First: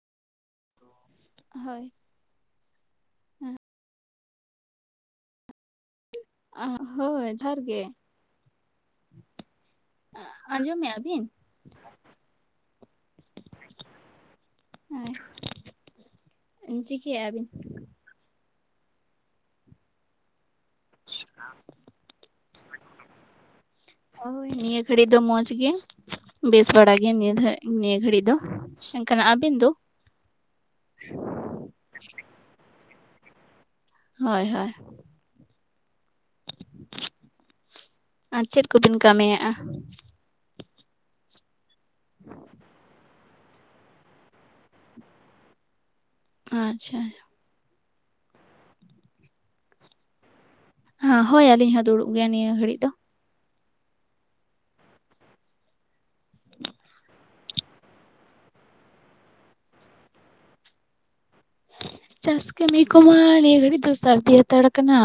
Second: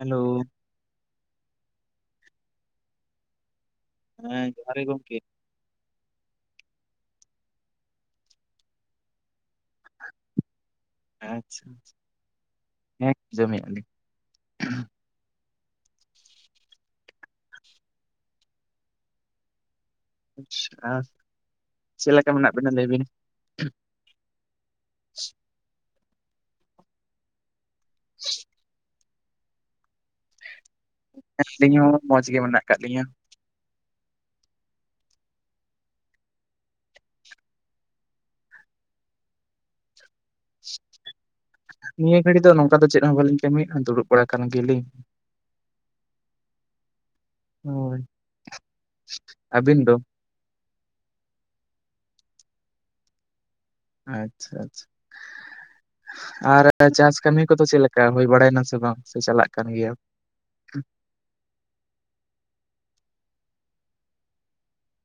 Hello. ᱦᱳᱭ᱾ ᱦᱮᱸ ᱡᱚᱦᱟᱨ ᱜᱮ ᱜᱚᱝᱠᱮ᱾ ᱟᱸᱦ ᱦᱳᱭ ᱡᱚᱦᱟᱨ ᱜᱮ᱾ ᱟᱸᱜ ᱟᱸᱡᱚᱢᱮᱜᱼᱟ ᱵᱤᱱ? ᱟᱪᱪᱷᱟ ᱟᱪᱪᱷᱟ, ᱦᱮᱸ ᱟᱸᱡᱚᱢᱮᱫᱼᱟ ᱞᱤᱧ ᱟᱸᱭ ᱪᱤᱠᱟᱹᱭᱮᱼᱟ ᱵᱤᱱ? ᱪᱮ ᱟᱨ ᱪᱮ ᱞᱮᱠᱟ ᱢᱮᱱᱟᱜ ᱵᱤᱱᱟ ᱞᱟᱹᱭ ᱵᱤᱱ? ᱦᱳᱭ ᱱᱤᱭᱟᱹ ᱜᱷᱟᱹᱲᱤ ᱫᱚ ᱢᱚᱸᱡᱽ ᱜᱮ, ᱵᱮᱥ ᱵᱟᱲᱟ ᱜᱮ ᱱᱤᱭᱟᱹ ᱫᱷᱟ ᱱᱤᱭᱟᱹ ᱜᱷᱟᱹᱲᱤ ᱫᱚ᱾ ᱠᱟᱱᱟ ᱟᱹᱵᱤᱱ ᱫᱚ? ᱟᱹᱞᱤᱧ ᱦᱚᱸ ᱢᱚᱸᱡᱽ ᱜᱮ ᱢᱮᱱᱟᱜ ᱠᱟᱜ ᱞᱤᱧᱟᱹ᱾ ᱦᱳᱭ ᱦᱳᱭ᱾ ᱟᱸ ᱪᱮᱫ ᱠᱚᱵᱮᱱ ᱠᱟᱢᱤ ᱮᱸᱼᱟ? ᱱᱤᱭᱟᱹ ᱜᱷᱟᱹᱲᱤ ᱫᱚ ᱱᱚᱝᱠᱟ ᱫᱚ ᱪᱮᱫ ᱦᱚᱸ ᱵᱟᱹᱞᱤᱧ ᱠᱟᱹᱢᱤᱭᱮᱜ ᱫᱩᱲᱩᱵ ᱵᱟᱲᱟ ᱠᱟᱱ ᱜᱮᱞᱤᱝ᱾ ᱟᱸᱪᱷᱟ᱾ ᱦᱳᱭ, ᱟᱹᱵᱤᱱ ᱫᱚ? ᱦᱟᱸ ᱦᱳᱭ ᱟᱹᱞᱤᱧ ᱦᱚᱸ ᱫᱩᱲᱩᱵ ᱜᱮᱭᱟ ᱱᱤᱭᱟᱹ ᱜᱷᱟᱹᱲᱤᱡ ᱫᱚ᱾ ᱟᱪᱪᱷᱟ ᱟᱪ ᱟᱨ ᱮ ᱪᱟᱥ ᱠᱟᱹᱢᱤ ᱠᱚᱫᱚ ᱪᱮᱞᱮᱠᱟ ᱦᱩᱭ ᱵᱟᱲᱟᱭᱮᱱᱟ ᱥᱮ ᱵᱟᱝ? ᱥᱮ ᱪᱟᱞᱟᱜ ᱠᱟᱱ ᱜᱮᱭᱟ᱾ ᱪᱟᱥ ᱠᱟᱹᱢᱤ ᱠᱚᱢᱟ ᱱᱤᱭᱟᱹ ᱜᱷᱟᱹᱲᱤᱡ ᱫᱚ ᱥᱟᱹᱨᱫᱤ ᱦᱟᱛᱟᱲ ᱠᱟᱱᱟ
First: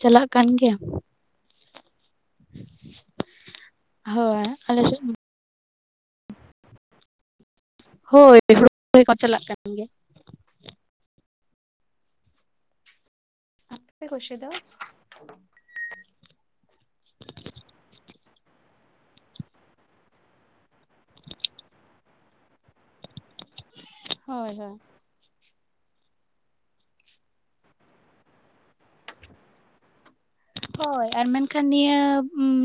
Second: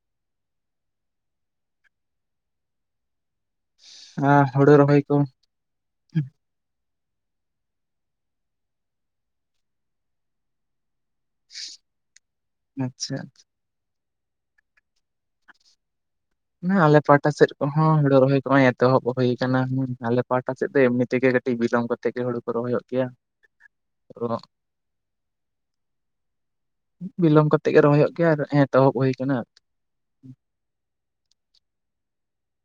ᱪᱟᱞᱟᱜ ᱠᱟᱱ ᱜᱮᱭᱟ᱾ ᱦᱳᱭ ᱦᱩᱲᱩ ᱟᱞᱮ ᱥᱮᱡ ᱨᱚᱦᱚᱭ ᱠᱚ ᱦᱳᱭ [unintelligible] ᱪᱟᱞᱟᱜ ᱠᱟᱱ ᱜᱮᱭᱟ᱾ ᱟᱪᱪᱷᱟ᱾ ᱟᱯᱮ ᱠᱚ ᱥᱮ ᱫᱚ? ᱱᱟ ᱟᱞᱮ ᱯᱟᱦᱴᱟ ᱥᱮᱫ ᱠᱚᱦᱚᱸ ᱦᱳᱲᱳ ᱨᱚᱦᱚᱭ ᱠᱚ ᱚᱭ ᱮᱛᱚᱦᱚᱵ ᱦᱩᱭ ᱠᱟᱱᱟ ᱦᱩᱸ ᱟᱞᱮ ᱯᱟ ᱯᱟ ᱥᱮᱜ ᱫᱚ ᱮᱢᱱᱤ ᱛᱮᱜᱮ ᱠᱟᱹᱴᱤᱡ ᱵᱤᱞᱚᱢ ᱠᱟᱛᱮ ᱜᱮ ᱦᱳᱲᱳ ᱠᱚ ᱨᱚᱦᱚᱭᱚᱜ ᱜᱮᱭᱟ᱾ ᱦᱳᱭ ᱦᱳᱭ [unintelligible] ᱵᱤᱞᱚᱢ ᱠᱟᱛᱮ ᱜᱮ ᱨᱚᱦᱚᱭᱚᱜ ᱜᱮᱭᱟ ᱟᱨ ᱮᱸᱛᱚᱦᱚᱵ ᱦᱳᱭ ᱠᱟᱱᱟ᱾ ᱦᱳᱭ ᱟᱨ ᱢᱮᱱᱠᱷᱟᱱ ᱱᱤᱭᱟᱹ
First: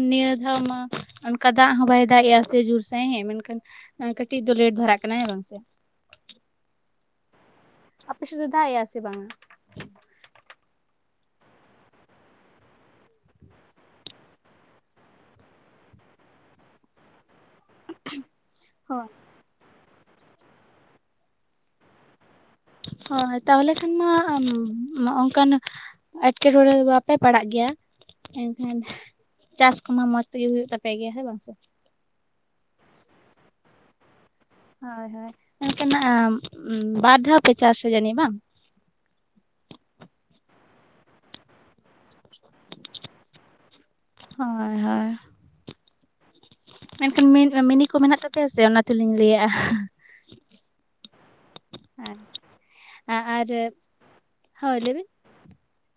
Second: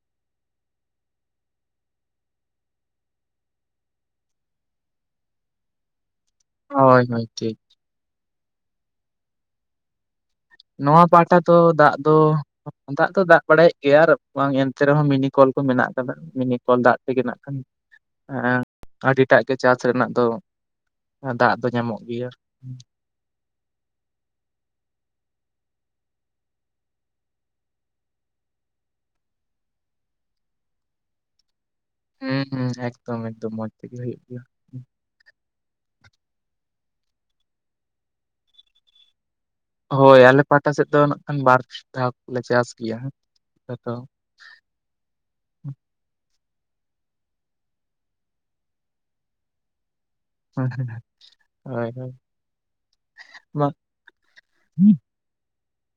ᱱᱤᱭᱟᱹ ᱫᱷᱟᱣ ᱢᱟ ᱚᱱᱠᱟ ᱫᱟᱜ ᱦᱚᱸ ᱵᱟᱭ ᱫᱟᱜ ᱮᱼᱟ ᱥᱮ ᱡᱳᱨ ᱥᱟᱺᱦᱤ ᱢᱮᱱᱠᱷᱟᱱ ᱟᱸ ᱠᱟᱹᱴᱤᱡ ᱫᱚ ᱞᱮᱴ ᱫᱷᱚᱨᱟᱜ ᱠᱟᱱᱟ, ᱦᱮᱸ ᱵᱟᱝ ᱥᱮ? ᱦᱳᱭ ᱦᱳᱭ ᱴᱷᱤᱠ᱾ ᱟᱯᱮ ᱥᱮ ᱫᱚ ᱫᱟᱜ ᱮᱼᱟ ᱥᱮ ᱵᱟᱝ? ᱱᱚᱣᱟ ᱯᱟᱦᱴᱟ ᱛᱚ ᱫᱟᱜ ᱫᱚ ᱫᱟᱜ ᱫᱚ ᱫᱟᱜ ᱵᱟᱲᱟᱭᱮᱜ ᱜᱮᱭᱟ ᱟᱨ ᱵᱟᱝ ᱮᱱᱛᱮ ᱨᱮᱦᱚᱸ ᱢᱤᱱᱤ ᱠᱚᱞ ᱠᱚ ᱢᱮᱱᱟᱜ ᱠᱟᱫᱟ ᱢᱤᱱᱤᱠᱚᱞ ᱫᱟᱜ ᱛᱮᱜᱮ ᱱᱟᱜ [unintelligible] ᱦᱳᱭ ᱟᱹᱰᱤ ᱴᱟᱜ ᱜᱮ ᱪᱟᱥ ᱨᱮᱱᱟᱜ ᱫᱚ ᱫᱟᱜ ᱫᱚ ᱧᱟᱢᱚᱜ ᱜᱮᱭᱟ᱾ ᱦᱚᱸᱭ ᱛᱟᱦᱚᱞᱮ ᱠᱷᱟᱱᱢᱟ ᱟᱢ ᱱᱚᱼᱚᱝᱠᱟᱱ ᱮᱴᱠᱮᱴᱚᱬᱮ ᱫᱚ ᱵᱟᱯᱮ ᱯᱟᱲᱟᱜ ᱜᱮᱭᱟ ᱮᱱᱠᱷᱟᱱ᱾ ᱪᱟᱥ ᱠᱚᱢᱟ ᱢᱚᱸᱡᱽ ᱛᱮᱜᱤ ᱦᱩᱭᱩᱜ ᱛᱟᱯᱮ ᱜᱮᱭᱟ ᱦᱮᱸ ᱵᱟᱝ ᱥᱮ᱾ ᱦᱩᱸ ᱦᱩᱸ ᱮᱠᱫᱚᱢ ᱮᱠᱫᱚᱢ ᱢᱚᱸᱡᱽ ᱛᱮᱜᱤ ᱦᱩᱭᱩᱜ ᱜᱮᱭᱟ᱾ ᱦᱚᱭ ᱦᱚᱭ ᱢᱮᱱᱠᱟᱱᱟᱜ ᱵᱟᱨ ᱫᱷᱟᱣ ᱯᱮ ᱪᱟᱥᱟ ᱡᱟᱹᱱᱤᱜ ᱵᱟᱝ᱾ ᱦᱳᱭ ᱟᱞᱮ ᱯᱟᱦᱴᱟ ᱥᱮᱜ ᱫᱚ ᱱᱟᱜ ᱠᱷᱟᱱ ᱵᱟᱨ ᱫᱷᱟᱯ ᱞᱮ ᱪᱟᱥ ᱜᱮᱭᱟ ᱟᱫᱚ᱾ ᱦᱚᱭ ᱦᱚᱭ᱾ ᱢᱮᱱᱠᱷᱟᱱ ᱢᱤᱱ ᱢᱤᱱᱤ ᱠᱚ ᱢᱮᱱᱟᱜ ᱛᱟᱯᱮᱭᱟ ᱥᱮ ᱚᱱᱟ ᱛᱮᱞᱤᱧ ᱦᱳᱭ ᱦᱳᱭ ᱞᱟᱹᱭᱟᱜ-ᱟ᱾ ᱟᱨ ᱟᱨ ᱵᱟᱝ ᱦᱳᱭ ᱞᱟᱹᱭ ᱵᱤᱱ᱾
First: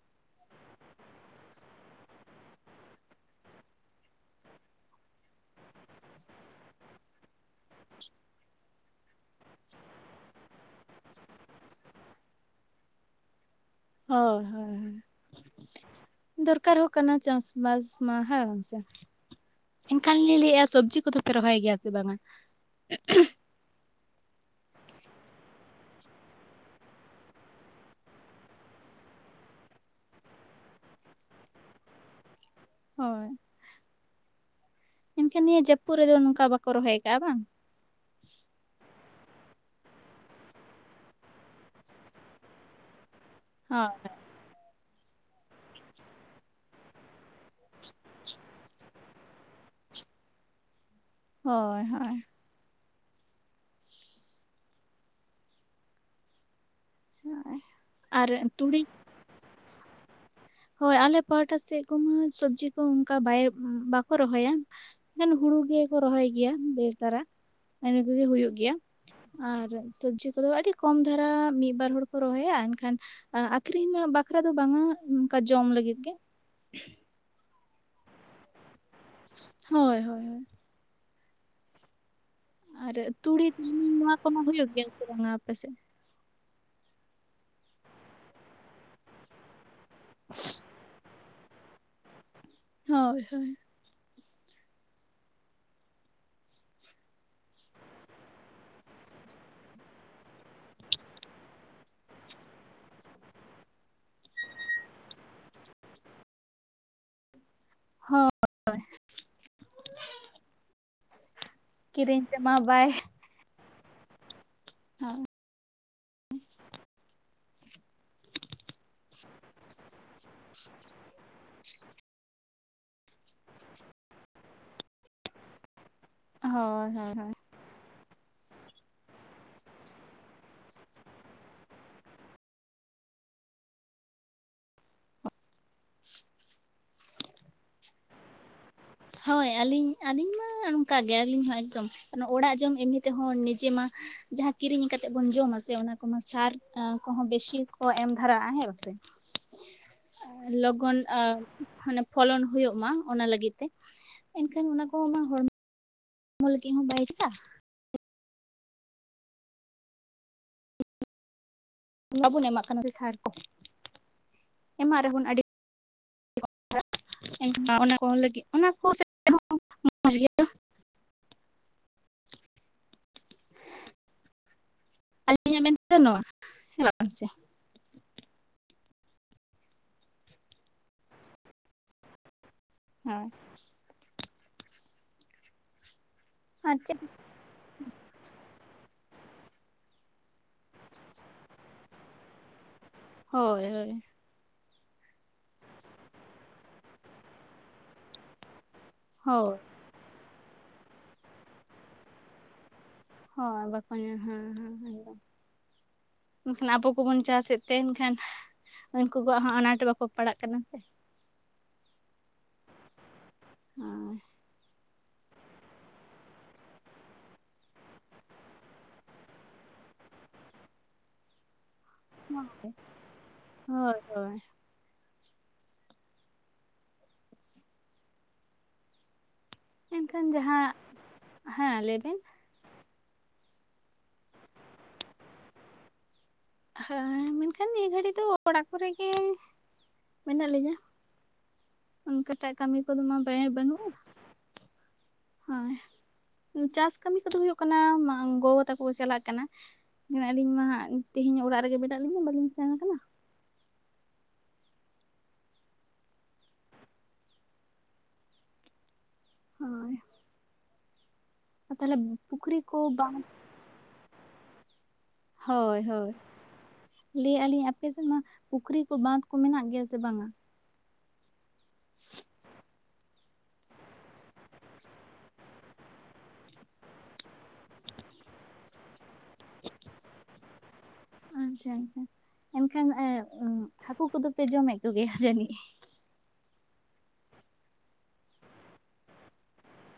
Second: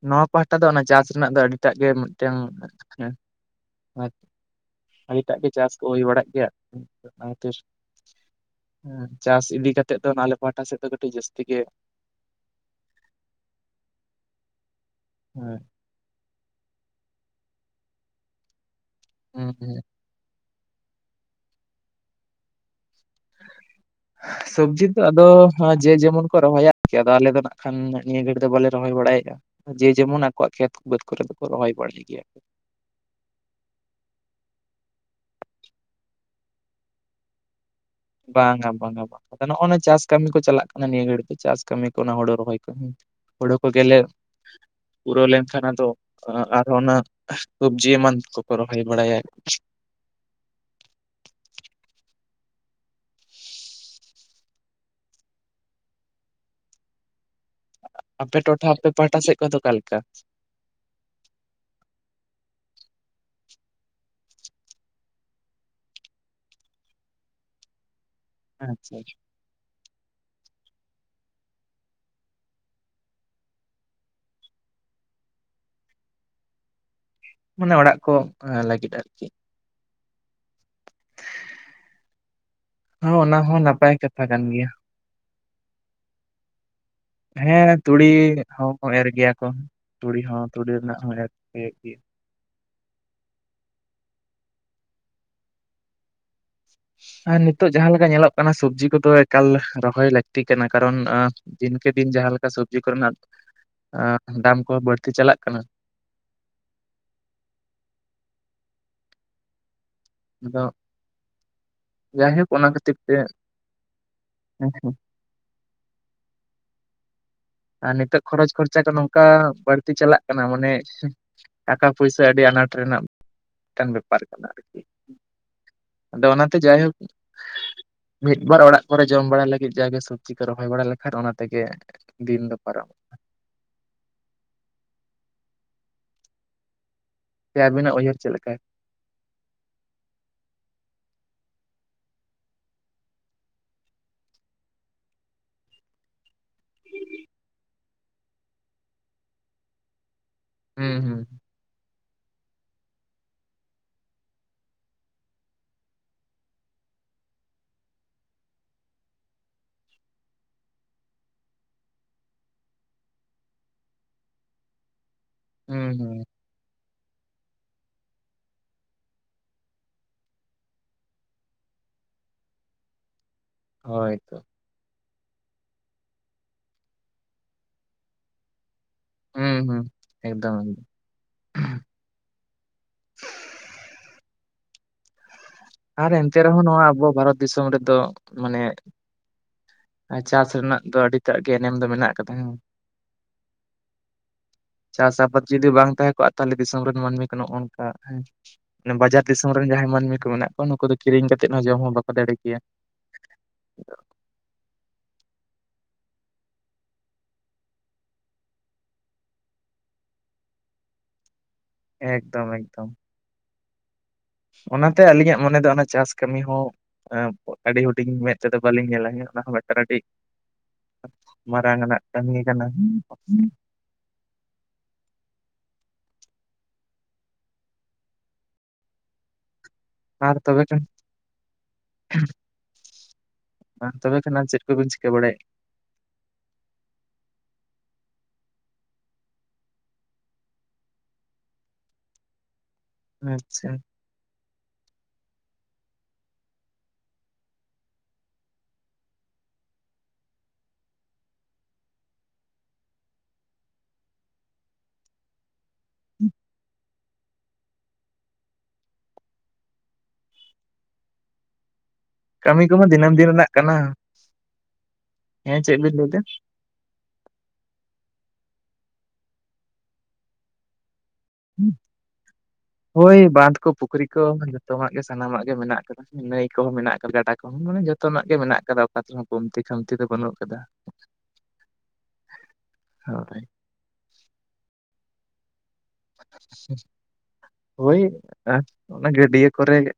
ᱱᱚᱣᱟ ᱯᱟᱦᱴᱟ ᱫᱚ ᱚᱱᱟ ᱪᱟᱥ ᱨᱮᱱᱟᱜ ᱫᱚ ᱟᱰᱤᱴᱟᱜ ᱜᱮ ᱢᱤᱜᱴᱮᱝ᱾ ᱟᱰᱤᱴᱟᱜ ᱜᱮ ᱪᱟᱥ ᱠᱚ ᱦᱳᱭ ᱵᱟᱲᱟᱜ ᱜᱮᱭᱟ ᱚᱱᱟ ᱠᱷᱟᱛᱤᱨ᱾ ᱦᱮᱸ ᱪᱟᱥ ᱤᱫᱤ ᱠᱟᱛᱮᱫ ᱫᱚ ᱱᱟᱜ ᱟᱞᱮ ᱯᱟᱦᱴᱟ ᱥᱮᱜ ᱫᱚ ᱠᱟᱹᱴᱤᱡ ᱡᱟᱹᱥᱛᱤ ᱜᱮ᱾ ᱦᱳᱭ ᱦᱳᱭ ᱦᱳᱭ᱾ ᱦᱳᱭ᱾ ᱫᱚᱨᱠᱟᱨ ᱦᱚᱸ ᱠᱟᱱᱟ ᱪᱟᱸᱥᱵᱟᱥ ᱢᱟ ᱦᱮᱸ ᱵᱟᱝᱥᱮ᱾ ᱦᱮᱸ ᱮᱱᱠᱷᱟᱱ ᱞᱤᱧ ᱞᱟᱹᱭᱮᱜ-ᱟ ᱥᱚᱵᱽᱡᱤ ᱠᱚᱫᱚ ᱯᱮ ᱨᱚᱦᱚᱭ ᱜᱮᱭᱟ ᱥᱮ ᱵᱟᱝᱟ᱾ [inaudible] ᱥᱚᱵᱽᱡᱤ ᱫᱚ ᱟᱫᱚ ᱡᱮ ᱡᱮᱢᱚᱱ ᱠᱚ ᱨᱚᱦᱚᱭᱟ ᱟᱨᱠᱤ ᱟᱫᱚ ᱟᱞᱮ ᱫᱚ ᱱᱟᱜ ᱠᱷᱟᱱ ᱱᱤᱭᱟᱹ ᱜᱷᱟᱹᱲᱤᱡ ᱫᱚ ᱵᱟᱞᱮ ᱨᱚᱦᱚᱭ ᱵᱟᱲᱟᱭᱮᱜ-ᱟ᱾ ᱡᱮ ᱡᱮᱢᱚᱱ ᱟᱠᱚᱣᱟᱜ ᱠᱷᱮᱛ ᱵᱟᱹᱫᱽ ᱠᱚᱨᱮ ᱫᱚ ᱠᱚ ᱨᱚᱦᱚᱭ ᱵᱟᱲᱟᱭ ᱜᱮᱭᱟ ᱠᱩ᱾ ᱦᱳᱭ ᱮᱱᱠᱷᱟᱱ ᱱᱤᱭᱟᱹ ᱡᱟᱹᱯᱩᱜ ᱨᱮᱜᱮ ᱱᱚᱝᱠᱟ ᱵᱟᱠᱚ ᱨᱚᱦᱚᱭ ᱠᱟᱜ-ᱟ ᱵᱟᱝ᱾ ᱵᱟᱝᱟ ᱵᱟᱝᱟ ᱵᱟᱝᱟ ᱱᱚᱜ-ᱚ ᱱᱟ ᱪᱟᱥ ᱠᱟᱢᱤ ᱠᱚ ᱪᱟᱞᱟᱜ ᱠᱟᱱᱟ ᱱᱤᱭᱟᱹ ᱜᱷᱟᱹᱲᱤᱡ ᱫᱚ ᱪᱟᱥ ᱠᱟᱹᱢᱤ ᱠᱚ ᱚᱱᱟ ᱦᱳᱲᱳ ᱨᱚᱦᱚᱭ ᱠᱚ ᱦᱩᱸ᱾ ᱦᱳᱲᱳ ᱠᱚ ᱦᱳᱭ ᱜᱮᱞᱮ ᱯᱩᱨᱟᱹᱣ ᱞᱮᱝᱠᱷᱟᱱ ᱟᱫᱚ ᱚᱱᱟ ᱟᱨᱦᱚᱸ ᱚᱱᱟ᱾ ᱥᱚᱵᱽᱡᱤ ᱮᱢᱟᱱ ᱠᱚᱠᱚ ᱨᱚᱦᱚᱭ ᱵᱟᱲᱟᱭᱟᱭ᱾ ᱦᱚᱭ ᱦᱚᱭ᱾ ᱦᱚᱭ᱾ ᱟᱯᱮ ᱴᱚᱴᱷᱟ ᱟᱯᱮ ᱯᱟᱦᱴᱟ ᱥᱮᱜ ᱠᱷᱚ ᱫᱚ ᱚᱠᱟ ᱞᱮᱠᱟ᱾ ᱦᱳᱭ ᱟᱞᱮ ᱯᱟᱦᱴᱟ ᱥᱮᱜ ᱠᱚᱢᱟ ᱥᱚᱵᱽᱡᱤ ᱠᱚ ᱚᱝᱠᱟ ᱵᱟᱭ ᱵᱟᱠᱚ ᱨᱚᱦᱚᱭᱟ᱾ ᱮᱠᱮᱱ ᱦᱩᱲᱩ ᱜᱮᱠᱚ ᱨᱚᱦᱚᱭ ᱜᱮᱭᱟ ᱵᱮᱥ ᱫᱷᱟᱨᱟ ᱱᱮᱜ ᱱᱤᱭᱟᱹ ᱠᱚᱜᱮ ᱦᱩᱭᱩᱜ᱾ ᱜᱮᱭᱟ ᱟᱪᱪᱷᱟ ᱟᱨ ᱥᱚᱵᱽᱡᱤ ᱠᱚᱫᱚ ᱟᱰᱤ ᱠᱚᱢ ᱫᱷᱟᱨᱟ ᱢᱤ ᱵᱟᱨ ᱦᱚᱲ ᱠᱚ ᱨᱚᱦᱚᱭᱟ ᱮᱱᱠᱷᱟᱱ ᱟᱠᱷᱨᱤᱧ ᱵᱟᱠᱷᱨᱟ ᱫᱚ ᱵᱟᱝᱟ ᱚᱱᱠᱟ ᱡᱚᱢ ᱞᱟᱜᱤᱫ ᱜᱮ᱾ ᱢᱟᱱᱮ ᱚᱲᱟᱜ ᱠᱚ ᱞᱟᱜᱤᱫ ᱟᱨᱠᱤ᱾ ᱦᱳᱭ ᱦᱳᱭ ᱦᱳᱭ᱾ ᱟᱨ ᱦᱚᱸ ᱚᱱᱟ ᱛᱩᱲᱤ ᱦᱚᱸ ᱛᱤᱞᱢᱤᱧ ᱱᱟᱯᱟᱭ ᱱᱚᱣᱟ ᱠᱟᱛᱷᱟ ᱠᱚᱢᱟ ᱠᱟᱱ ᱦᱩᱭᱩᱜ ᱜᱮᱭᱟ ᱥᱮ ᱵᱟᱝᱟ ᱟᱯᱮᱥᱮᱜ᱾ ᱦᱮᱸ ᱛᱩᱲᱤ ᱦᱚᱸᱠᱚ ᱮᱨ ᱜᱮᱭᱟ ᱠᱚ ᱛᱩᱲᱤ ᱦᱚᱸ ᱛᱩᱲᱤ ᱨᱮᱱᱟᱜ ᱦᱚᱸ ᱮᱨ ᱦᱳᱭᱳᱜ ᱜᱮᱭᱟ᱾ ᱦᱳᱭ ᱦᱳᱭ᱾ ᱟᱨ ᱱᱤᱛᱳᱜ ᱡᱟᱸᱦᱟ ᱞᱮᱠᱟ ᱧᱮᱞᱚᱜ ᱠᱟᱱᱟ ᱥᱚᱵᱽᱡᱤ ᱠᱚᱫᱚ ᱮᱠᱟᱞ ᱨᱚᱦᱚᱭ ᱞᱟᱹᱠᱛᱤ ᱠᱟᱱᱟ ᱠᱟᱨᱚᱱ᱾ ᱫᱤᱱᱠᱮ ᱫᱤᱱ ᱡᱟᱸᱦᱟ ᱞᱮᱠᱟ ᱥᱚᱵᱽᱡᱤ ᱠᱚᱨᱮᱱᱟᱜ ᱫᱟᱢ ᱠᱚ ᱵᱟᱹᱲᱛᱤ ᱪᱟᱞᱟᱜ ᱠᱟᱱᱟ᱾ ᱦᱚ ᱟᱫᱚ ᱠᱤᱨᱤᱧ ᱡᱟᱭᱦᱳᱠ ᱛᱮᱢᱟ ᱚᱱᱟ ᱵᱟᱭ ᱠᱷᱟᱹᱛᱤᱨ ᱛᱮ ᱦᱮᱸ ᱥᱮ᱾ ᱦᱳᱭ᱾ ᱟᱨ ᱱᱤᱛᱚᱜ ᱠᱷᱚᱨᱚᱪ ᱠᱷᱚᱨᱪᱟ ᱠᱚ ᱱᱚᱝᱠᱟ ᱵᱟᱲᱛᱤ ᱪᱟᱞᱟᱜ ᱠᱟᱱᱟ ᱢᱟᱱᱮ ᱴᱟᱠᱟ ᱯᱚᱭ ᱟᱰᱤ ᱟᱱᱟᱴ ᱨᱮᱱᱟᱜ [inaudible] ᱴᱮᱝ ᱵᱮᱯᱟᱨ ᱠᱟᱱᱟ ᱟᱨᱠᱤ᱾ ᱟᱫᱚ ᱚᱱᱟᱛᱮ ᱦᱳᱭ ᱡᱟᱭᱦᱳᱠ ᱦᱳᱭ ᱦᱳᱭ᱾ ᱢᱤᱫ ᱵᱟᱨ ᱚᱲᱟᱜ ᱠᱚᱨᱮ ᱡᱚᱢ ᱵᱟᱲᱟ ᱞᱟᱹᱜᱤᱫ ᱡᱟ ᱜᱮ ᱥᱩᱠ᱾ ᱪᱤᱠᱟᱹ ᱨᱚᱦᱚᱭ ᱵᱟᱲᱟ ᱞᱮᱠᱷᱟᱱ ᱚᱱᱟ ᱛᱮᱜᱮ ᱫᱤᱱ ᱫᱚ ᱯᱟᱨᱚᱢᱚᱜ ᱥᱮ ᱟᱵᱤᱱᱟᱜ ᱩᱭᱦᱟᱹᱨ ᱪᱮᱜ ᱞᱮᱠᱟᱭ᱾ ᱦᱳᱭ ᱟᱞᱤᱧ ᱟᱞᱤᱧ ᱢᱟ ᱱᱚᱝᱠᱟ ᱜᱮ ᱟᱞᱤᱧ ᱦᱚᱸ ᱮᱠᱫᱚᱢ᱾ ᱚᱲᱟᱜ ᱡᱚᱢ ᱮᱢᱱᱤ ᱛᱮᱦᱚᱸ ᱱᱤᱡᱮ ᱢᱟ ᱡᱟᱦᱟᱸ ᱠᱤᱨᱤᱧ ᱠᱟᱛᱮᱜ ᱵᱚᱱ ᱡᱚᱢ ᱟ ᱥᱮ ᱚᱱᱟ ᱠᱚᱢᱟ ᱥᱟᱨ ᱠᱚᱦᱚᱸ ᱵᱮᱥᱤ ᱠᱚ ᱮᱢ ᱫᱷᱟᱨᱟᱜᱼᱟ ᱦᱮᱸ ᱵᱟᱥᱮ ᱦᱮᱸ ᱟᱸ ᱞᱚᱜᱚᱱ ᱟᱸ ᱢᱟᱱᱮ ᱯᱷᱚᱞᱚᱱ ᱦᱩᱭᱩᱜ ᱢᱟ ᱚᱱᱟ ᱞᱟᱹᱜᱤᱫ ᱛᱮ ᱮᱱᱠᱷᱟᱱ ᱚᱱᱟ ᱠᱚ ᱢᱟ ᱦᱚᱲᱢᱚ ᱦᱚᱲᱢᱚ ᱞᱟᱜᱤᱫ ᱦᱚᱸ ᱵᱟᱭᱠᱟ ᱴᱷᱤᱠ-ᱟ ᱵᱟᱵᱚᱱ ᱮᱢᱟᱜ ᱠᱟᱱᱟ ᱥᱟᱨ ᱠᱚ ᱮᱢᱟᱜ ᱨᱮᱦᱚ ᱵᱚᱱ ᱟᱹᱰᱤ ᱦᱩᱸ ᱦᱩᱸ [unintelligible] ᱮ ᱚᱱᱟ ᱠᱚ ᱞᱟᱹᱜᱤᱫ ᱚᱱᱟ ᱠᱚ ᱦᱚᱸ ᱢᱚᱡᱽ ᱜᱮᱭᱟ ᱦᱳᱭ ᱛᱚ ᱟᱹᱞᱤᱧᱟᱜ ᱢᱮᱱ ᱛᱮᱫᱚ ᱱᱟᱣᱟ ᱦᱮᱸ ᱵᱟᱝ ᱥᱮ ᱦᱩᱸ ᱦᱩᱸ ᱮᱠᱫᱚᱢ ᱦᱩᱸ ᱟᱨ ᱮᱱᱛᱮ ᱨᱮᱦᱚᱸ ᱟᱨ ᱱᱚᱣᱟ ᱪᱮᱫ ᱟᱵᱚ ᱵᱷᱟᱨᱚᱛ ᱫᱤᱥᱚᱢ ᱨᱮᱫᱚ ᱢᱟᱱᱮ ᱟᱨ ᱪᱟᱥ ᱨᱮᱱᱟᱜ ᱫᱚ ᱟᱹᱰᱤ ᱛᱟᱜ ᱜᱮ ᱮᱱᱮᱢ ᱫᱚ ᱢᱮᱱᱟᱜ ᱠᱟᱫᱟ ᱦᱳᱭ ᱪᱟᱥ ᱟᱵᱟᱫ ᱡᱩᱫᱤ ᱵᱟᱝ ᱛᱟᱦᱮᱸ ᱠᱚᱜᱼᱟ ᱛᱟᱦᱚᱞᱮ ᱫᱤᱥᱚᱢ ᱨᱮᱱ ᱢᱟᱹᱱᱢᱤ ᱠᱚ ᱱᱚᱜᱼᱚ ᱱᱚᱝᱠᱟ ᱦᱮᱸ ᱵᱟᱡᱟᱨ ᱫᱤᱥᱚᱢ ᱦᱳᱭ ᱨᱮᱱ ᱡᱟᱦᱟᱸᱭ ᱢᱟᱹᱱᱢᱤ ᱠᱚ ᱢᱮᱱᱟᱜ ᱠᱚᱣᱟ ᱱᱩᱠᱩ ᱫᱚ ᱠᱤᱨᱤᱧ ᱠᱟᱛᱮᱫ ᱦᱚᱸ ᱡᱚᱢ ᱦᱚᱸ ᱵᱟᱠᱚ ᱫᱟᱲᱮ ᱠᱮᱭᱟ ᱦᱳᱭ ᱵᱟᱠᱚ ᱧᱟᱢ ᱦᱮᱸ ᱦᱮᱸ ᱦᱮᱸ ᱮᱠᱫᱚᱢ ᱢᱮᱱᱠᱷᱟᱱ ᱟᱵᱚ ᱠᱚᱵᱚᱱ ᱪᱟᱥᱮᱫ ᱛᱮ ᱮᱱᱠᱷᱟᱱ ᱩᱱᱠᱩ ᱠᱚᱣᱟᱜ ᱦᱚᱸᱟᱸᱜ ᱟᱱᱟᱴ ᱵᱟᱠᱚ ᱯᱟᱲᱟᱜ ᱠᱟᱱᱟ ᱥᱮ ᱮᱠᱫᱚᱢ ᱮᱠᱫᱚᱢ ᱦᱩᱸ ᱚᱱᱟᱛᱮ ᱟᱹᱞᱤᱧᱟᱜ ᱢᱚᱱᱮ ᱫᱚ ᱚᱱᱟ ᱪᱟᱥ ᱠᱟᱹᱢᱤ ᱦᱚᱸ ᱟᱹ ᱟᱹᱰᱤ ᱦᱩᱰᱤᱧ ᱢᱮᱫ ᱛᱮᱫᱚ ᱵᱟᱹᱞᱤᱧ ᱧᱮᱞᱟ ᱦᱮ ᱚᱱᱟ ᱦᱚᱸ ᱢᱤᱫᱴᱟᱝ ᱟᱹᱰᱤ ᱢᱟᱨᱟᱝ ᱟᱱᱟᱜ ᱠᱟᱹᱢᱤ ᱠᱟᱱᱟ ᱢᱟᱥᱮ ᱦᱳᱭ ᱦᱳᱭ ᱮᱱᱠᱷᱟᱱ ᱟᱨ ᱛᱚᱵᱮ ᱡᱟᱦᱟᱸ ᱠᱷᱟᱱ ᱦᱮᱸ ᱞᱮᱭ ᱵᱤᱱ ᱵᱟᱝ ᱛᱚᱵᱮ ᱠᱷᱟᱱ ᱪᱮᱫ ᱠᱚᱵᱤᱱ ᱪᱤᱠᱟᱹ ᱵᱟᱲᱟᱭᱟᱜ ᱦᱮᱸ ᱢᱮᱱᱠᱷᱟᱱ ᱱᱤᱭᱟᱹ ᱜᱷᱟᱹᱲᱤᱡ ᱫᱚ ᱚᱲᱟᱜ ᱠᱚᱨᱮᱜ ᱜᱮ ᱢᱮᱱᱟᱜ ᱞᱤᱧᱟᱹ ᱚᱱᱠᱟᱴᱟᱜ ᱠᱟᱹᱢᱤ ᱠᱚᱫᱚ ᱢᱟ ᱵᱟᱲᱟᱭ ᱟᱪᱪᱷᱟ ᱵᱟᱹᱱᱩᱜᱼᱟ ᱦᱳᱭ ᱪᱟᱥ ᱠᱟᱹᱢᱤ ᱠᱚᱫᱚ ᱦᱩᱭᱩᱜ ᱠᱟᱱᱟ ᱜᱚᱜᱚ ᱛᱟᱠᱚ ᱠᱚ ᱪᱟᱞᱟᱜ ᱠᱟᱱᱟ ᱦᱮᱸ ᱟᱞᱤᱧ ᱢᱟ ᱛᱮᱦᱮᱧ ᱚᱲᱟᱜ ᱨᱮᱜᱮ ᱢᱮᱱᱟᱜ ᱞᱤᱧᱟ ᱵᱟᱹᱞᱤᱧ ᱥᱮᱱ ᱟᱠᱟᱱᱟ [inaudible] ᱦᱳᱭ ᱛᱟᱦᱚᱞᱮ ᱯᱩᱠᱷᱨᱤ ᱠᱟᱹᱢᱤ ᱠᱚ ᱠᱚᱢᱟ ᱫᱤᱱᱟᱹᱢ ᱵᱟᱸᱫ ᱫᱤᱱ ᱨᱮᱱᱟᱜ ᱠᱟᱱᱟ ᱦᱮᱸ ᱪᱮᱫ ᱦᱳᱭ ᱵᱤᱱ ᱞᱟᱹᱭ ᱦᱳᱭ ᱮᱫᱟ ᱞᱟᱹᱭ ᱟᱹᱞᱤᱧ ᱟᱯ ᱥᱮᱫ ᱢᱟ ᱯᱩᱠᱷᱨᱤ ᱠᱚ ᱵᱟᱸᱫᱷ ᱠᱚ ᱢᱮᱱᱟᱜ ᱜᱮᱭᱟ ᱥᱮ ᱵᱟᱝ-ᱟ ᱦᱳᱭ ᱵᱟᱸᱫᱷ ᱠᱚ ᱯᱩᱠᱷᱨᱤ ᱠᱚ ᱡᱚᱛᱚ ᱟᱜ ᱜᱮ ᱥᱟᱱᱟᱢᱟᱜ ᱜᱮ ᱢᱮᱱᱟᱜ ᱟᱠᱟᱫᱟ ᱱᱟᱹᱭ ᱠᱚᱦᱚᱸ ᱢᱮᱱᱟᱜ ᱠᱟᱫᱟ ᱜᱟᱰᱟ ᱠᱚᱦᱚᱸ ᱢᱟᱱᱮ ᱡᱚᱛᱚᱱᱟᱜ ᱜᱮ ᱢᱮᱱᱟᱜ ᱠᱟᱫᱟ ᱛᱚ ᱠᱚᱢᱛᱤ ᱠᱷᱩᱢᱛᱤ ᱫᱚ ᱵᱟᱹᱱᱩᱜ ᱠᱟᱫᱟ ᱟᱪᱪᱷᱟ ᱟᱪᱪᱷᱟ ᱮᱱᱠᱷᱟᱱ ᱦᱳᱭ᱾ ᱮᱸ ᱦᱟᱹᱠᱩ ᱠᱚᱫᱚ ᱯᱮ ᱡᱚᱢᱮᱫ ᱠᱚᱜᱮᱭᱟ ᱡᱟᱹᱱᱤᱡ? ᱦᱳᱭ ᱚᱱᱟ ᱜᱟᱹᱰᱭᱟᱹ ᱠᱚ ᱨᱮ ᱜᱮ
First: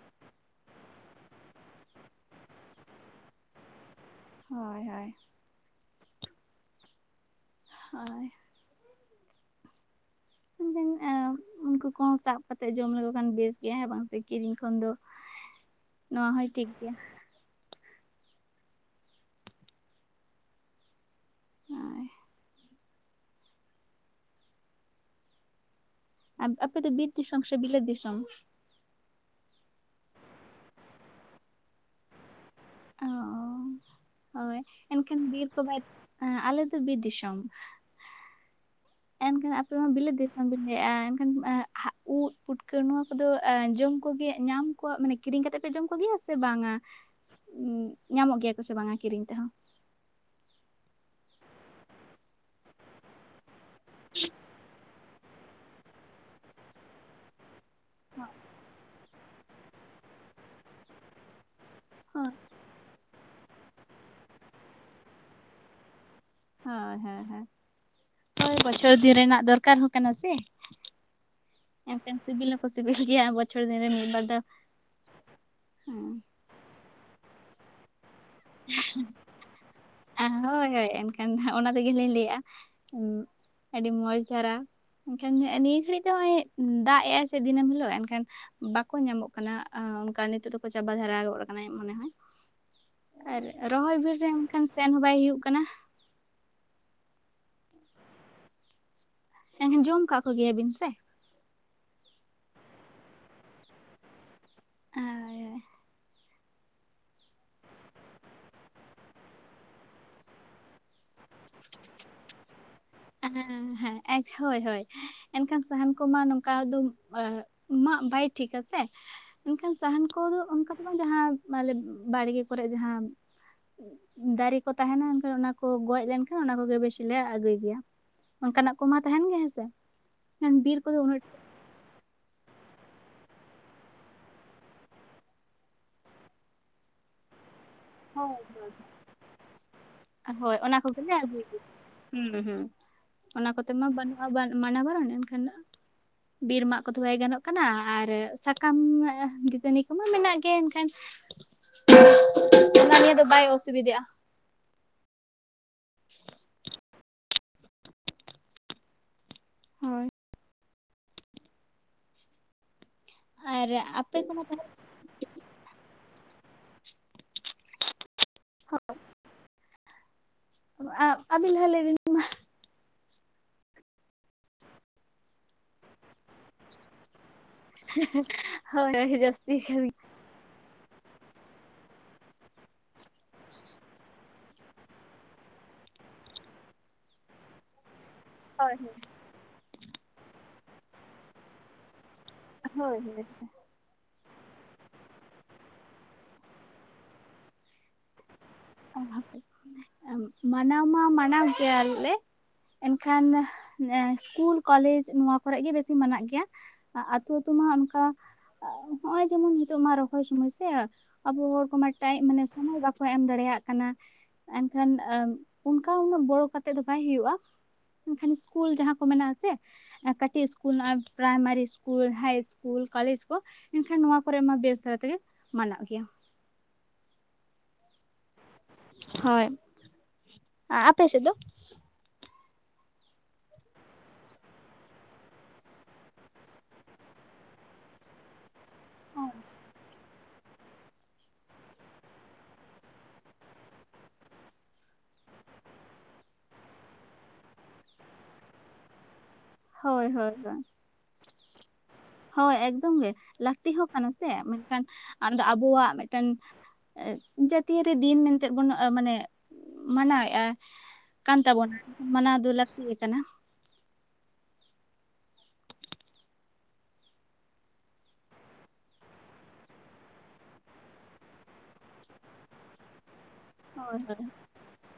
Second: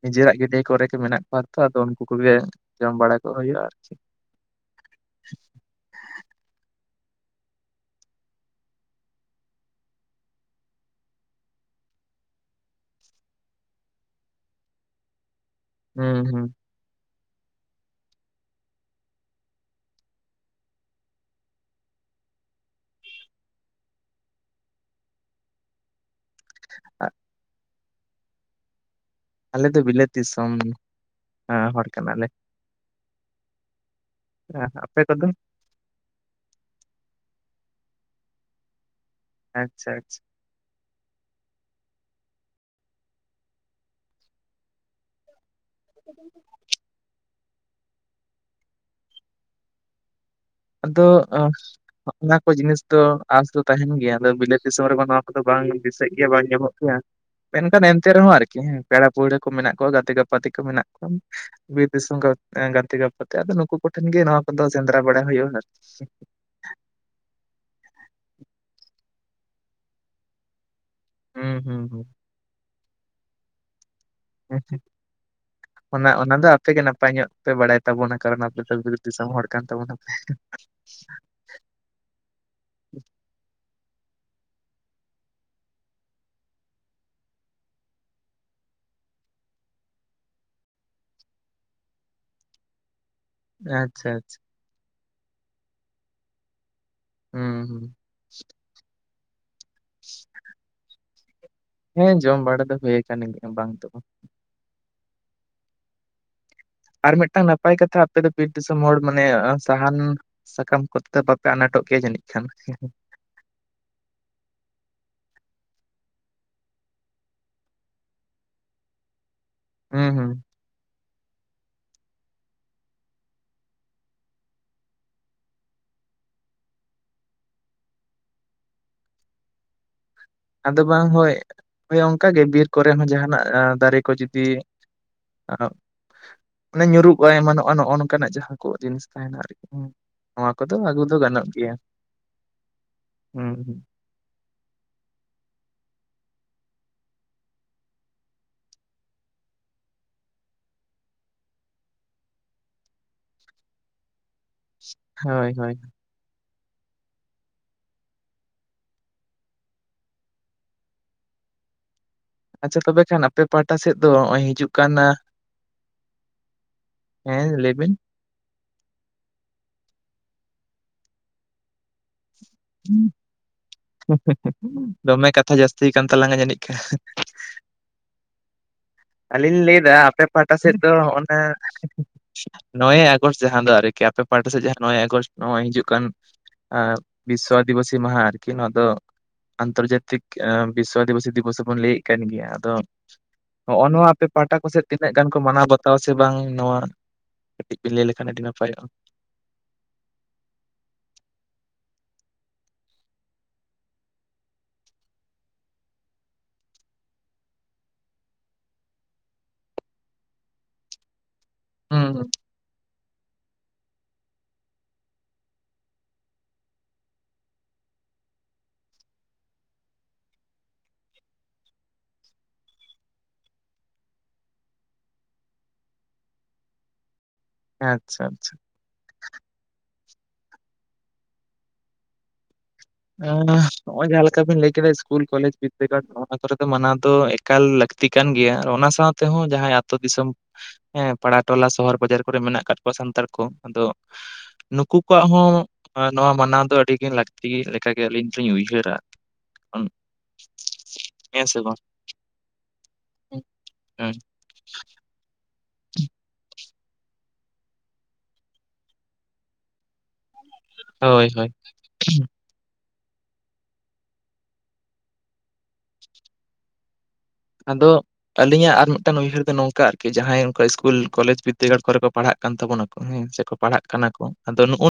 ᱱᱤᱡᱮᱨᱟᱜ ᱜᱟᱹᱰᱭᱟᱹ ᱠᱚᱨᱮ ᱜᱮ ᱢᱮᱱᱟᱜ ᱠᱚᱣᱟ ᱛᱚ ᱟᱫᱚ ᱩᱱᱠᱩ ᱠᱚᱜᱮ ᱡᱚᱢ ᱵᱟᱲᱟ ᱠᱚ ᱦᱩᱭᱩᱜᱼᱟ ᱟᱨᱠᱤ᱾ ᱦᱳᱭ ᱦᱳᱭ᱾ ᱦᱳᱭ ᱮᱱᱠᱷᱟᱱ ᱮᱸ [inaudible] ᱩᱱᱠᱩ ᱠᱚᱦᱚᱸ ᱥᱟᱵ ᱠᱟᱛᱮᱫ ᱡᱚᱢ ᱞᱮᱠᱚ ᱠᱷᱟᱱ ᱵᱮᱥ ᱜᱮᱭᱟ ᱦᱮᱸ ᱵᱟᱝ ᱥᱮ ᱠᱤᱨᱤᱧ ᱠᱷᱚᱱ ᱫᱚ᱾ ᱦᱩᱸ ᱱᱚᱣᱟ ᱦᱩᱸ ᱦᱚᱸᱭ ᱴᱷᱤᱠ ᱜᱮᱭᱟ᱾ ᱦᱳᱭ᱾ ᱟᱯ-ᱟᱯᱮ ᱫᱚ ᱵᱤᱨ ᱫᱤᱥᱚᱢ ᱥᱮ ᱵᱤᱞᱟᱹᱛ ᱫᱤᱥᱚᱢ? ᱟᱞᱮ ᱫᱚ ᱵᱤᱞᱟᱹᱛ ᱫᱤᱥᱚᱢ ᱮᱸ ᱦᱚᱲ ᱠᱟᱱᱟᱞᱮ᱾ ᱚ᱾ ᱦᱳᱭ ᱟᱯᱮ ᱠᱚᱫᱚ ᱮᱱᱠᱷᱟᱱ ᱵᱤᱨ ᱠᱚ ᱵᱟᱭ ᱟᱞᱮ ᱫᱚ ᱵᱤᱨ ᱫᱤᱥᱚᱢ᱾ ᱮᱱᱠᱷᱟᱱ ᱟᱯᱮ ᱢᱟ ᱟᱪᱪᱷᱟ ᱵᱤᱞᱟᱹᱫ ᱟᱪᱪᱷᱟ ᱫᱤ ᱟᱫᱚᱧ ᱞᱮᱭᱟᱜᱼᱟ ᱮᱱᱠᱷᱟᱱ ᱦᱟ ᱩᱜ ᱯᱩᱴᱠᱟᱹ ᱱᱚᱣᱟ ᱠᱚᱫᱚ ᱡᱚᱢ ᱠᱚᱜᱮ ᱧᱟᱢ ᱠᱩᱣᱟ ᱢᱟᱱᱮ ᱠᱤᱨᱤᱧ ᱠᱟᱛᱮᱜ ᱯᱮ ᱡᱚᱢ ᱠᱚᱜᱮᱭᱟ ᱥᱮ ᱵᱟᱝᱟ ᱧᱟᱢᱚᱜ ᱜᱮᱭᱟ ᱠᱚ ᱥᱮ ᱵᱟᱝᱟ ᱠᱤᱨᱤᱧ ᱛᱮᱦᱚᱸ? ᱟᱫᱚᱜ ᱮᱸ ᱚᱱᱟ ᱠᱚ ᱡᱤᱱᱤᱥ ᱫᱚ ᱟᱥ ᱫᱚ ᱛᱟᱦᱮᱸᱱ ᱜᱮᱭᱟ ᱟᱫᱚ ᱵᱤᱞᱟᱹᱛ ᱫᱤᱥᱚᱢ ᱨᱮᱢᱟ ᱱᱚᱣᱟ ᱠᱚᱫᱚ ᱵᱟᱝ ᱫᱤᱥᱟᱹᱜ ᱜᱮᱭᱟ ᱵᱟᱝ ᱧᱟᱢᱚᱜ ᱜᱮᱭᱟ, ᱢᱮᱱᱠᱷᱟᱱ ᱮᱱᱛᱮ ᱨᱮᱦᱚᱸ ᱟᱨᱠᱤ ᱦᱮᱸ ᱯᱮᱲᱟ ᱯᱟᱹᱲᱦᱟᱹ ᱠᱚ ᱢᱮᱱᱟᱜ ᱠᱚᱣᱟ ᱜᱟᱛᱮ ᱜᱟᱯᱟᱛᱮ ᱠᱚ ᱢᱮᱱᱟᱜ ᱠᱚᱣᱟ, ᱵᱤᱨ ᱫᱤᱥᱚᱢ ᱜᱟᱛᱮ ᱜᱟᱯᱟᱛᱮ ᱟᱫᱚ ᱱᱩᱠᱩ ᱠᱚᱴᱷᱮᱱ ᱜᱮ ᱱᱚᱣᱟ ᱠᱚᱫᱚ ᱥᱮᱸᱫᱽᱨᱟ ᱵᱟᱲᱟ ᱦᱩᱭᱩᱜᱼᱟ ᱟᱨᱠᱤ᱾ ᱦᱳᱭ ᱦᱮᱸ ᱦᱮᱸ, ᱦᱳᱭ ᱵᱚᱪᱷᱚᱨ ᱫᱤᱱ ᱨᱮᱱᱟᱜ ᱫᱚᱨᱠᱟᱨ ᱦᱚᱸ ᱠᱟᱱᱟ ᱥᱮ? ᱦᱩᱸ ᱦᱩᱸ ᱮᱱᱠᱷᱟᱱ ᱥᱤᱵᱤᱞ ᱦᱚᱸᱠᱚ ᱥᱤᱵᱤᱞ ᱜᱮᱭᱟ ᱵᱚᱪᱷᱚᱨ ᱫᱤᱱ ᱨᱮ ᱢᱤᱫ ᱵᱟᱨ ᱫᱚ ᱦᱮᱸᱥᱮ ᱚᱱᱟ ᱚᱱᱟ ᱫᱚ ᱟᱯᱮ ᱜᱮ ᱱᱟᱯᱟᱭ ᱧᱚᱜ ᱯᱮ ᱵᱟᱲᱟᱭ ᱛᱟᱵᱚᱱᱟ ᱠᱟᱨᱚᱱ ᱟᱯᱮ ᱫᱚ ᱵᱤᱨ ᱫᱤᱥᱚᱢ ᱦᱚᱲ ᱠᱟᱱ ᱛᱟᱵᱚᱱᱟᱯᱮ᱾ ᱦᱮᱸ ᱦᱳᱭ ᱦᱳᱭ ᱮᱱᱠᱷᱟᱱ ᱚᱱᱟ ᱛᱮᱜᱮᱞᱤᱧ ᱞᱟᱹᱭᱮᱜᱼᱟ ᱟᱹᱰᱤ ᱢᱚᱸᱡᱽ ᱫᱷᱟᱨᱟ ᱮᱱᱠᱷᱟᱱ ᱦᱮᱸ ᱱᱤᱭᱟᱹ ᱜᱷᱟᱹᱲᱤᱡ ᱫᱚ ᱱᱚᱸᱜᱼᱚᱭ ᱫᱟᱜ ᱮᱜ ᱟᱭ ᱥᱮ ᱫᱤᱱᱟᱹᱢ ᱦᱤᱞᱳᱜ ᱮᱱᱠᱷᱟᱱ ᱵᱟᱠᱚ ᱧᱟᱢᱚᱜ ᱠᱟᱱᱟ ᱟ ᱚᱱᱠᱟ ᱱᱤᱛᱚᱜ ᱫᱚᱠᱚ ᱪᱟᱵᱟ ᱫᱷᱟᱨᱟ ᱜᱚᱫ ᱟᱠᱟᱱᱟ ᱢᱚᱱᱮ ᱦᱚᱭ᱾ ᱟᱨ ᱨᱚᱦᱚᱭ ᱟᱪᱪᱷᱟ ᱵᱷᱳᱨ ᱨᱮ ᱟᱪᱪᱷᱟ ᱮᱠᱷᱟᱱ ᱥᱮᱱ ᱦᱚᱸ ᱵᱟᱭ ᱦᱩᱭᱩᱜ ᱠᱟᱱᱟ᱾ ᱦᱩᱸ ᱦᱩᱸ᱾ ᱮᱱᱦᱚ ᱡᱚᱢ ᱠᱟᱜ ᱠᱚᱜᱮᱭᱟ ᱵᱤᱱ ᱥᱮ? ᱦᱮᱸ ᱡᱚᱢ ᱵᱟᱲᱟ ᱫᱚ ᱦᱩᱭᱠᱟᱱ ᱜᱮᱭᱟᱨ ᱵᱟᱝ ᱫᱚ ᱵᱟᱝ᱾ ᱦᱳᱭ ᱦᱳᱭ᱾ ᱟᱨ ᱢᱤᱫᱴᱟᱝ ᱱᱟᱯᱟᱭ ᱠᱟᱛᱷᱟ ᱟᱯᱮ ᱫᱚ ᱵᱤᱨ ᱫᱤᱥᱚᱢ ᱦᱚᱲ ᱢᱟᱱᱮ ᱥᱟᱦᱟᱱ ᱥᱟᱠᱟᱢ ᱠᱚᱛᱮ ᱵᱟᱯᱮ ᱟᱱᱟᱴᱚᱜ ᱜᱮᱭᱟ ᱡᱟᱹᱱᱤᱡ ᱠᱷᱟᱱ? ᱦᱮᱸ ᱦᱮᱸ ᱦᱳᱭ ᱦᱳᱭ, ᱮᱱᱠᱷᱟᱱ ᱥᱟᱦᱟᱱ ᱠᱚᱢᱟ ᱱᱚᱝᱠᱟ ᱫᱚ ᱟᱜ ᱢᱟᱜ ᱵᱟᱭ ᱴᱷᱤᱠᱟ ᱥᱮ ᱮᱱᱠᱷᱟᱱ ᱥᱟᱦᱟᱱ ᱦᱩᱸ ᱦᱩᱸ ᱠᱚᱫᱚ ᱚᱱᱠᱟ ᱠᱚᱫᱚ ᱡᱟᱦᱟᱸ ᱢᱟᱞᱮ ᱵᱟᱲᱜᱮ ᱠᱚᱨᱮ ᱡᱟᱦᱟᱸ ᱫᱟᱨᱮ ᱠᱚ ᱛᱟᱦᱮᱸᱱᱟ ᱮᱱᱠᱷᱟᱱ ᱚᱱᱟ ᱠᱚ ᱜᱚᱡᱽ ᱞᱮᱱᱠᱷᱟᱱ ᱚᱱᱟ ᱠᱚᱜᱮ ᱵᱮᱥᱤ ᱞᱮ ᱟᱹᱜᱩᱭ ᱜᱮᱭᱟ᱾ ᱚᱱᱠᱟᱱᱟᱜ ᱠᱚᱢᱟ ᱛᱟᱦᱮᱸᱱ ᱜᱮ ᱦᱮᱸᱥᱮ? ᱢᱮᱱᱠᱷᱟᱱ ᱵᱤᱨ ᱟᱫᱚ ᱠᱚᱫᱚ ᱵᱟᱝ ᱩᱱᱟᱹᱜ ᱦᱳᱭ ᱚᱱᱠᱟ ᱜᱮ ᱵᱤᱨ ᱠᱚᱨᱮ ᱦᱚᱸ ᱡᱟᱦᱟᱸᱱᱟᱜ ᱫᱟᱨᱮ ᱠᱚ ᱡᱩᱫᱤ [unintelligible] ᱚᱱᱮ ᱧᱩᱨᱩᱜᱼᱟᱭ ᱮᱢᱟᱱᱚᱜᱼᱟ ᱱᱚᱸᱜᱼᱚ ᱱᱚᱝᱠᱟᱱᱟᱜ ᱦᱳᱭ ᱡᱟᱦᱟᱸ ᱠᱚ ᱡᱤᱱᱤᱥ ᱛᱟᱦᱮᱸᱱᱟ ᱟᱨᱠᱤ᱾ ᱱᱚᱣᱟ ᱦᱳᱭ ᱠᱚᱫᱚ ᱚᱱᱟ ᱠᱚ ᱟᱹᱜᱩ ᱜᱮᱞᱮ ᱫᱚ ᱟᱹᱜᱩᱭ ᱜᱟᱱᱚᱜ ᱜᱮᱭᱟ᱾ ᱦᱮᱸ ᱦᱮᱸ ᱦᱩᱸ ᱚᱱᱟ ᱠᱚᱛᱮ ᱦᱩᱸ ᱢᱟ ᱵᱟᱹᱱᱩᱜ [inaudible] ᱢᱟᱱᱟ ᱵᱟᱨᱚᱱ ᱮᱱᱠᱷᱟᱱ ᱵᱤᱨ ᱢᱟᱜ ᱠᱚᱫᱚ ᱵᱟᱭ ᱜᱟᱱᱚᱜ ᱠᱟᱱᱟ᱾ ᱟᱨ ᱥᱟᱠᱟᱢ ᱫᱟᱹᱛᱟᱹᱱᱤ ᱠᱚᱢᱟ ᱢᱮᱱᱟᱜ ᱜᱮ ᱮᱱᱠᱷᱟᱱ [inaudible] ᱚᱱᱟ ᱱᱤᱭᱮ ᱫᱚ ᱵᱟᱭ ᱚᱥᱩᱵᱤᱫᱟᱜᱼᱟ᱾ ᱦᱳᱭ ᱦᱳᱭ᱾ [unintelligible] ᱦᱳᱭ᱾ ᱟᱪᱪᱷᱟ ᱛᱚᱵᱮ ᱠᱷᱟᱱ ᱟᱯᱮ ᱟᱨ ᱯᱟᱦᱴᱟ ᱥᱮᱫ ᱫᱚ ᱟᱯᱮ ᱠᱚᱢᱟ ᱱᱚᱜᱼᱚᱭ ᱦᱤᱡᱩᱜ ᱠᱟᱱᱟ᱾ ᱦᱮᱸ ᱞᱟᱹᱭ ᱵᱤᱱ᱾ [unintelligible] ᱟᱹᱵᱤᱱ ᱞᱟᱦᱟ ᱞᱟᱹᱭ ᱵᱤᱱ᱾ ᱫᱚᱢᱮ ᱠᱟᱛᱷᱟ ᱡᱟᱹᱥᱛᱤ ᱠᱟᱱ ᱛᱟᱞᱟᱝᱟ ᱡᱟᱹᱱᱤᱡ ᱠᱷᱟᱡ᱾ ᱦᱳᱭ᱾ ᱡᱟᱹᱥᱛᱤ ᱟᱹᱞᱤᱧ ᱞᱤᱧ ᱞᱟᱹᱭ ᱦᱳᱭ ᱫᱟ ᱟᱯᱮ ᱯᱟᱦᱴᱟ ᱥᱮᱫ ᱫᱚ ᱚᱱᱟ᱾ ᱱᱚᱭᱮ ᱟᱜᱚᱥᱴ ᱡᱟᱦᱟᱸ ᱫᱚ ᱟᱨᱠᱤ ᱟᱯᱮ ᱯᱟᱦᱴᱟ ᱥᱮᱫ ᱡᱟᱦᱟᱸ ᱱᱚᱭᱮ ᱟᱜᱚᱥᱴ ᱱᱚᱜᱼᱚᱭ ᱦᱤᱡᱩᱜ ᱠᱟᱱ, ᱟᱨ ᱵᱤᱥᱥᱚ ᱟᱫᱤᱵᱟᱥᱤ ᱢᱟᱦᱟᱸ ᱟᱨᱠᱤ ᱱᱚᱣᱟ ᱦᱳᱭ ᱫᱚ ᱟᱱᱛᱚᱨᱡᱟᱛᱤᱠ ᱵᱤᱥᱥᱚ ᱟᱹᱫᱤ ᱵᱟᱹᱥᱤ ᱫᱤᱵᱚᱥ ᱵᱚᱱ ᱞᱟᱹᱭᱮᱫ ᱠᱟᱱ ᱜᱮᱭᱟ, ᱟᱫᱚ ᱦᱳᱭ ᱱᱚᱜᱼᱚ ᱱᱚᱣᱟ ᱟᱯᱮ ᱯᱟᱦᱴᱟ ᱠᱚᱥᱮᱫ ᱛᱤᱱᱟᱹᱜ ᱜᱟᱱ ᱠᱚ ᱢᱟᱱᱟᱣ ᱵᱟᱛᱟᱣᱟ ᱥᱮ ᱵᱟᱝ? ᱱᱚᱣᱟ ᱠᱟᱹᱴᱤᱡ ᱵᱤᱱ ᱞᱟᱹᱭ ᱞᱮᱠᱷᱟᱱ ᱟᱹᱰᱤ ᱱᱟᱯᱟᱭᱚᱜᱼᱟ᱾ ᱦᱳᱭ ᱢᱟᱱᱟᱣ ᱢᱟ ᱢᱟᱱᱟᱣ ᱜᱮᱭᱟ ᱞᱮ᱾ ᱮᱱᱠᱷᱟᱱ ᱥᱠᱩᱞ ᱠᱚᱞᱮᱡᱽ ᱱᱚᱣᱟ ᱠᱚᱨᱮ ᱜᱮ ᱵᱮᱥᱤ ᱢᱮᱱᱟᱜ ᱜᱮᱭᱟ᱾ ᱟᱹᱛᱩ ᱟᱹᱛᱩ ᱢᱟ ᱚᱱᱠᱟ ᱱᱚᱜᱼᱚᱭ ᱡᱮᱢᱚᱱ ᱱᱤᱛᱚᱜ ᱢᱟ ᱨᱚᱦᱚᱭ ᱥᱚᱢᱚᱭ ᱥᱮ᱾ ᱟᱵᱚ ᱦᱚᱲ ᱠᱚᱢᱟ ᱦᱩᱸ ᱦᱩᱸ [inaudible] ᱢᱟᱱᱮ ᱥᱚᱢᱳᱚᱭ ᱵᱟᱠᱚ ᱮᱢ ᱫᱟᱲᱮᱭᱟᱜ᱾ ᱠᱟᱱᱟ ᱮᱱᱠᱷᱟᱱ ᱩᱱᱟᱹᱜ ᱵᱚᱲᱚ ᱠᱟᱛᱮᱜ ᱫᱚ ᱵᱟᱭ ᱦᱩᱭᱩᱜᱼᱟ᱾ ᱮᱱᱠᱷᱟᱱ ᱥᱠᱩᱞ ᱡᱟᱦᱟᱸ ᱠᱚ ᱢᱮᱱᱟᱜ ᱟᱥᱮ᱾ ᱠᱟᱹᱴᱤᱡ school primary school high school college ᱠᱚ᱾ ᱮᱱᱠᱷᱟᱱ ᱱᱚᱣᱟ ᱠᱚᱨᱮ ᱢᱟ ᱵᱮᱥ ᱫᱷᱟᱨᱟ ᱛᱮᱜᱮ ᱢᱟᱱᱟ ᱜᱮᱭᱟ᱾ ᱦᱮ ᱟᱪᱪᱷᱟ ᱟᱪᱪᱷᱟ ᱦᱳᱭ, ᱟᱯᱮ ᱥᱮ ᱫᱚ? ᱱᱚᱜ-ᱚᱭ ᱡᱟᱦᱟᱸ ᱞᱮᱠᱟ ᱵᱤᱱ ᱞᱟᱹᱭ ᱠᱮᱫᱟ ᱤᱥᱠᱩᱞ ᱠᱚᱞᱮᱡᱽ ᱵᱤᱫᱽᱫᱟᱹᱜᱟᱲ ᱯᱟᱣᱴᱷᱟ ᱠᱚᱨᱮ ᱫᱚ ᱢᱟᱱᱟᱣ ᱫᱚ ᱮᱠᱟᱞ ᱞᱟᱹᱠ -ᱛᱤ ᱠᱟᱱ ᱜᱮᱭᱟ ᱟᱨ ᱚᱱᱟ ᱥᱟᱶ ᱛᱮᱦᱚᱸ ᱡᱟᱦᱟᱭ ᱟᱹᱛᱳ ᱫᱤᱥᱚᱢ᱾ ᱦᱮᱸ ᱯᱟᱲᱟ ᱴᱚᱞᱟ ᱥᱚᱦᱚᱨ ᱵᱟᱡᱟᱨ ᱠᱚᱨᱮ ᱢᱮᱱᱟᱜ ᱠᱟᱫ ᱠᱚᱣᱟ ᱥᱟᱱᱛᱟᱲ ᱠᱚ᱾ ᱟᱫᱚ, ᱱᱩᱠᱩ ᱠᱚᱣᱟᱜ ᱦᱚᱸ ᱱᱚᱣᱟ ᱢᱟᱱᱟᱣ ᱫᱚ ᱟᱹᱰᱤ ᱜᱮ ᱞᱟᱹᱠᱛᱤ ᱜᱮ, ᱞᱮᱠ ᱚᱱᱠᱟᱜᱮ ᱟᱹᱞᱤᱧ ᱫᱚᱞᱤᱧ ᱩᱭᱦᱟᱹᱨᱟ᱾ ᱦᱳᱭ ᱦᱳᱭ ᱦᱳᱭ᱾ ᱦᱮ ᱥᱮ ᱵᱟᱝ? ᱦᱳᱭ ᱮᱠᱫᱚᱢ ᱜᱮ ᱞᱟᱹᱠᱛᱤ ᱦᱚᱸ ᱠᱟᱱᱟ ᱦᱮᱸ ᱥᱮ ᱢᱤᱫᱴᱟᱱ ᱟᱫᱚ ᱟᱵᱚᱣᱟᱜ ᱢᱤᱫᱴᱮᱱ, ᱡᱟᱹᱛᱤᱭᱟᱹᱨᱤ ᱫᱤᱱ ᱢᱮᱱᱛᱮ ᱵᱟᱱ ᱢᱟᱱᱮ ᱢᱟᱱᱟᱣᱮᱫᱼᱟ᱾ ᱦᱳᱭ ᱠᱟᱱ ᱦᱳᱭ ᱛᱟᱵᱚᱱᱟ ᱢᱟᱱᱟᱣ ᱫᱚ ᱞᱟᱹᱠᱛᱤ ᱜᱮ ᱠᱟᱱᱟ᱾ ᱟᱫᱚ ᱟᱹᱞᱤᱧᱟᱜ ᱟᱨ ᱢᱤᱫᱴᱟᱝ ᱩᱭᱦᱟᱨ ᱫᱚ ᱱᱚᱝᱠᱟ ᱟᱨᱠᱤ ᱡᱟᱦᱟᱸᱭ ᱚᱝᱠᱟ ᱤᱥᱠᱩᱞ ᱠᱚᱞᱮᱡᱽ ᱵᱤᱫᱽᱫᱟᱹᱜᱟᱲ ᱠᱚᱨᱮ ᱠᱚ ᱯᱟᱲᱦᱟᱜ ᱠᱟᱱ ᱛᱟᱵᱚᱱᱟᱠᱚ, ᱦᱮᱸ ᱯᱟᱲᱦᱟᱜ ᱦᱳᱭ ᱠᱟᱱᱟ ᱦᱳᱭ ᱠᱚ ᱟᱫᱚ ᱱᱩᱜᱼᱩ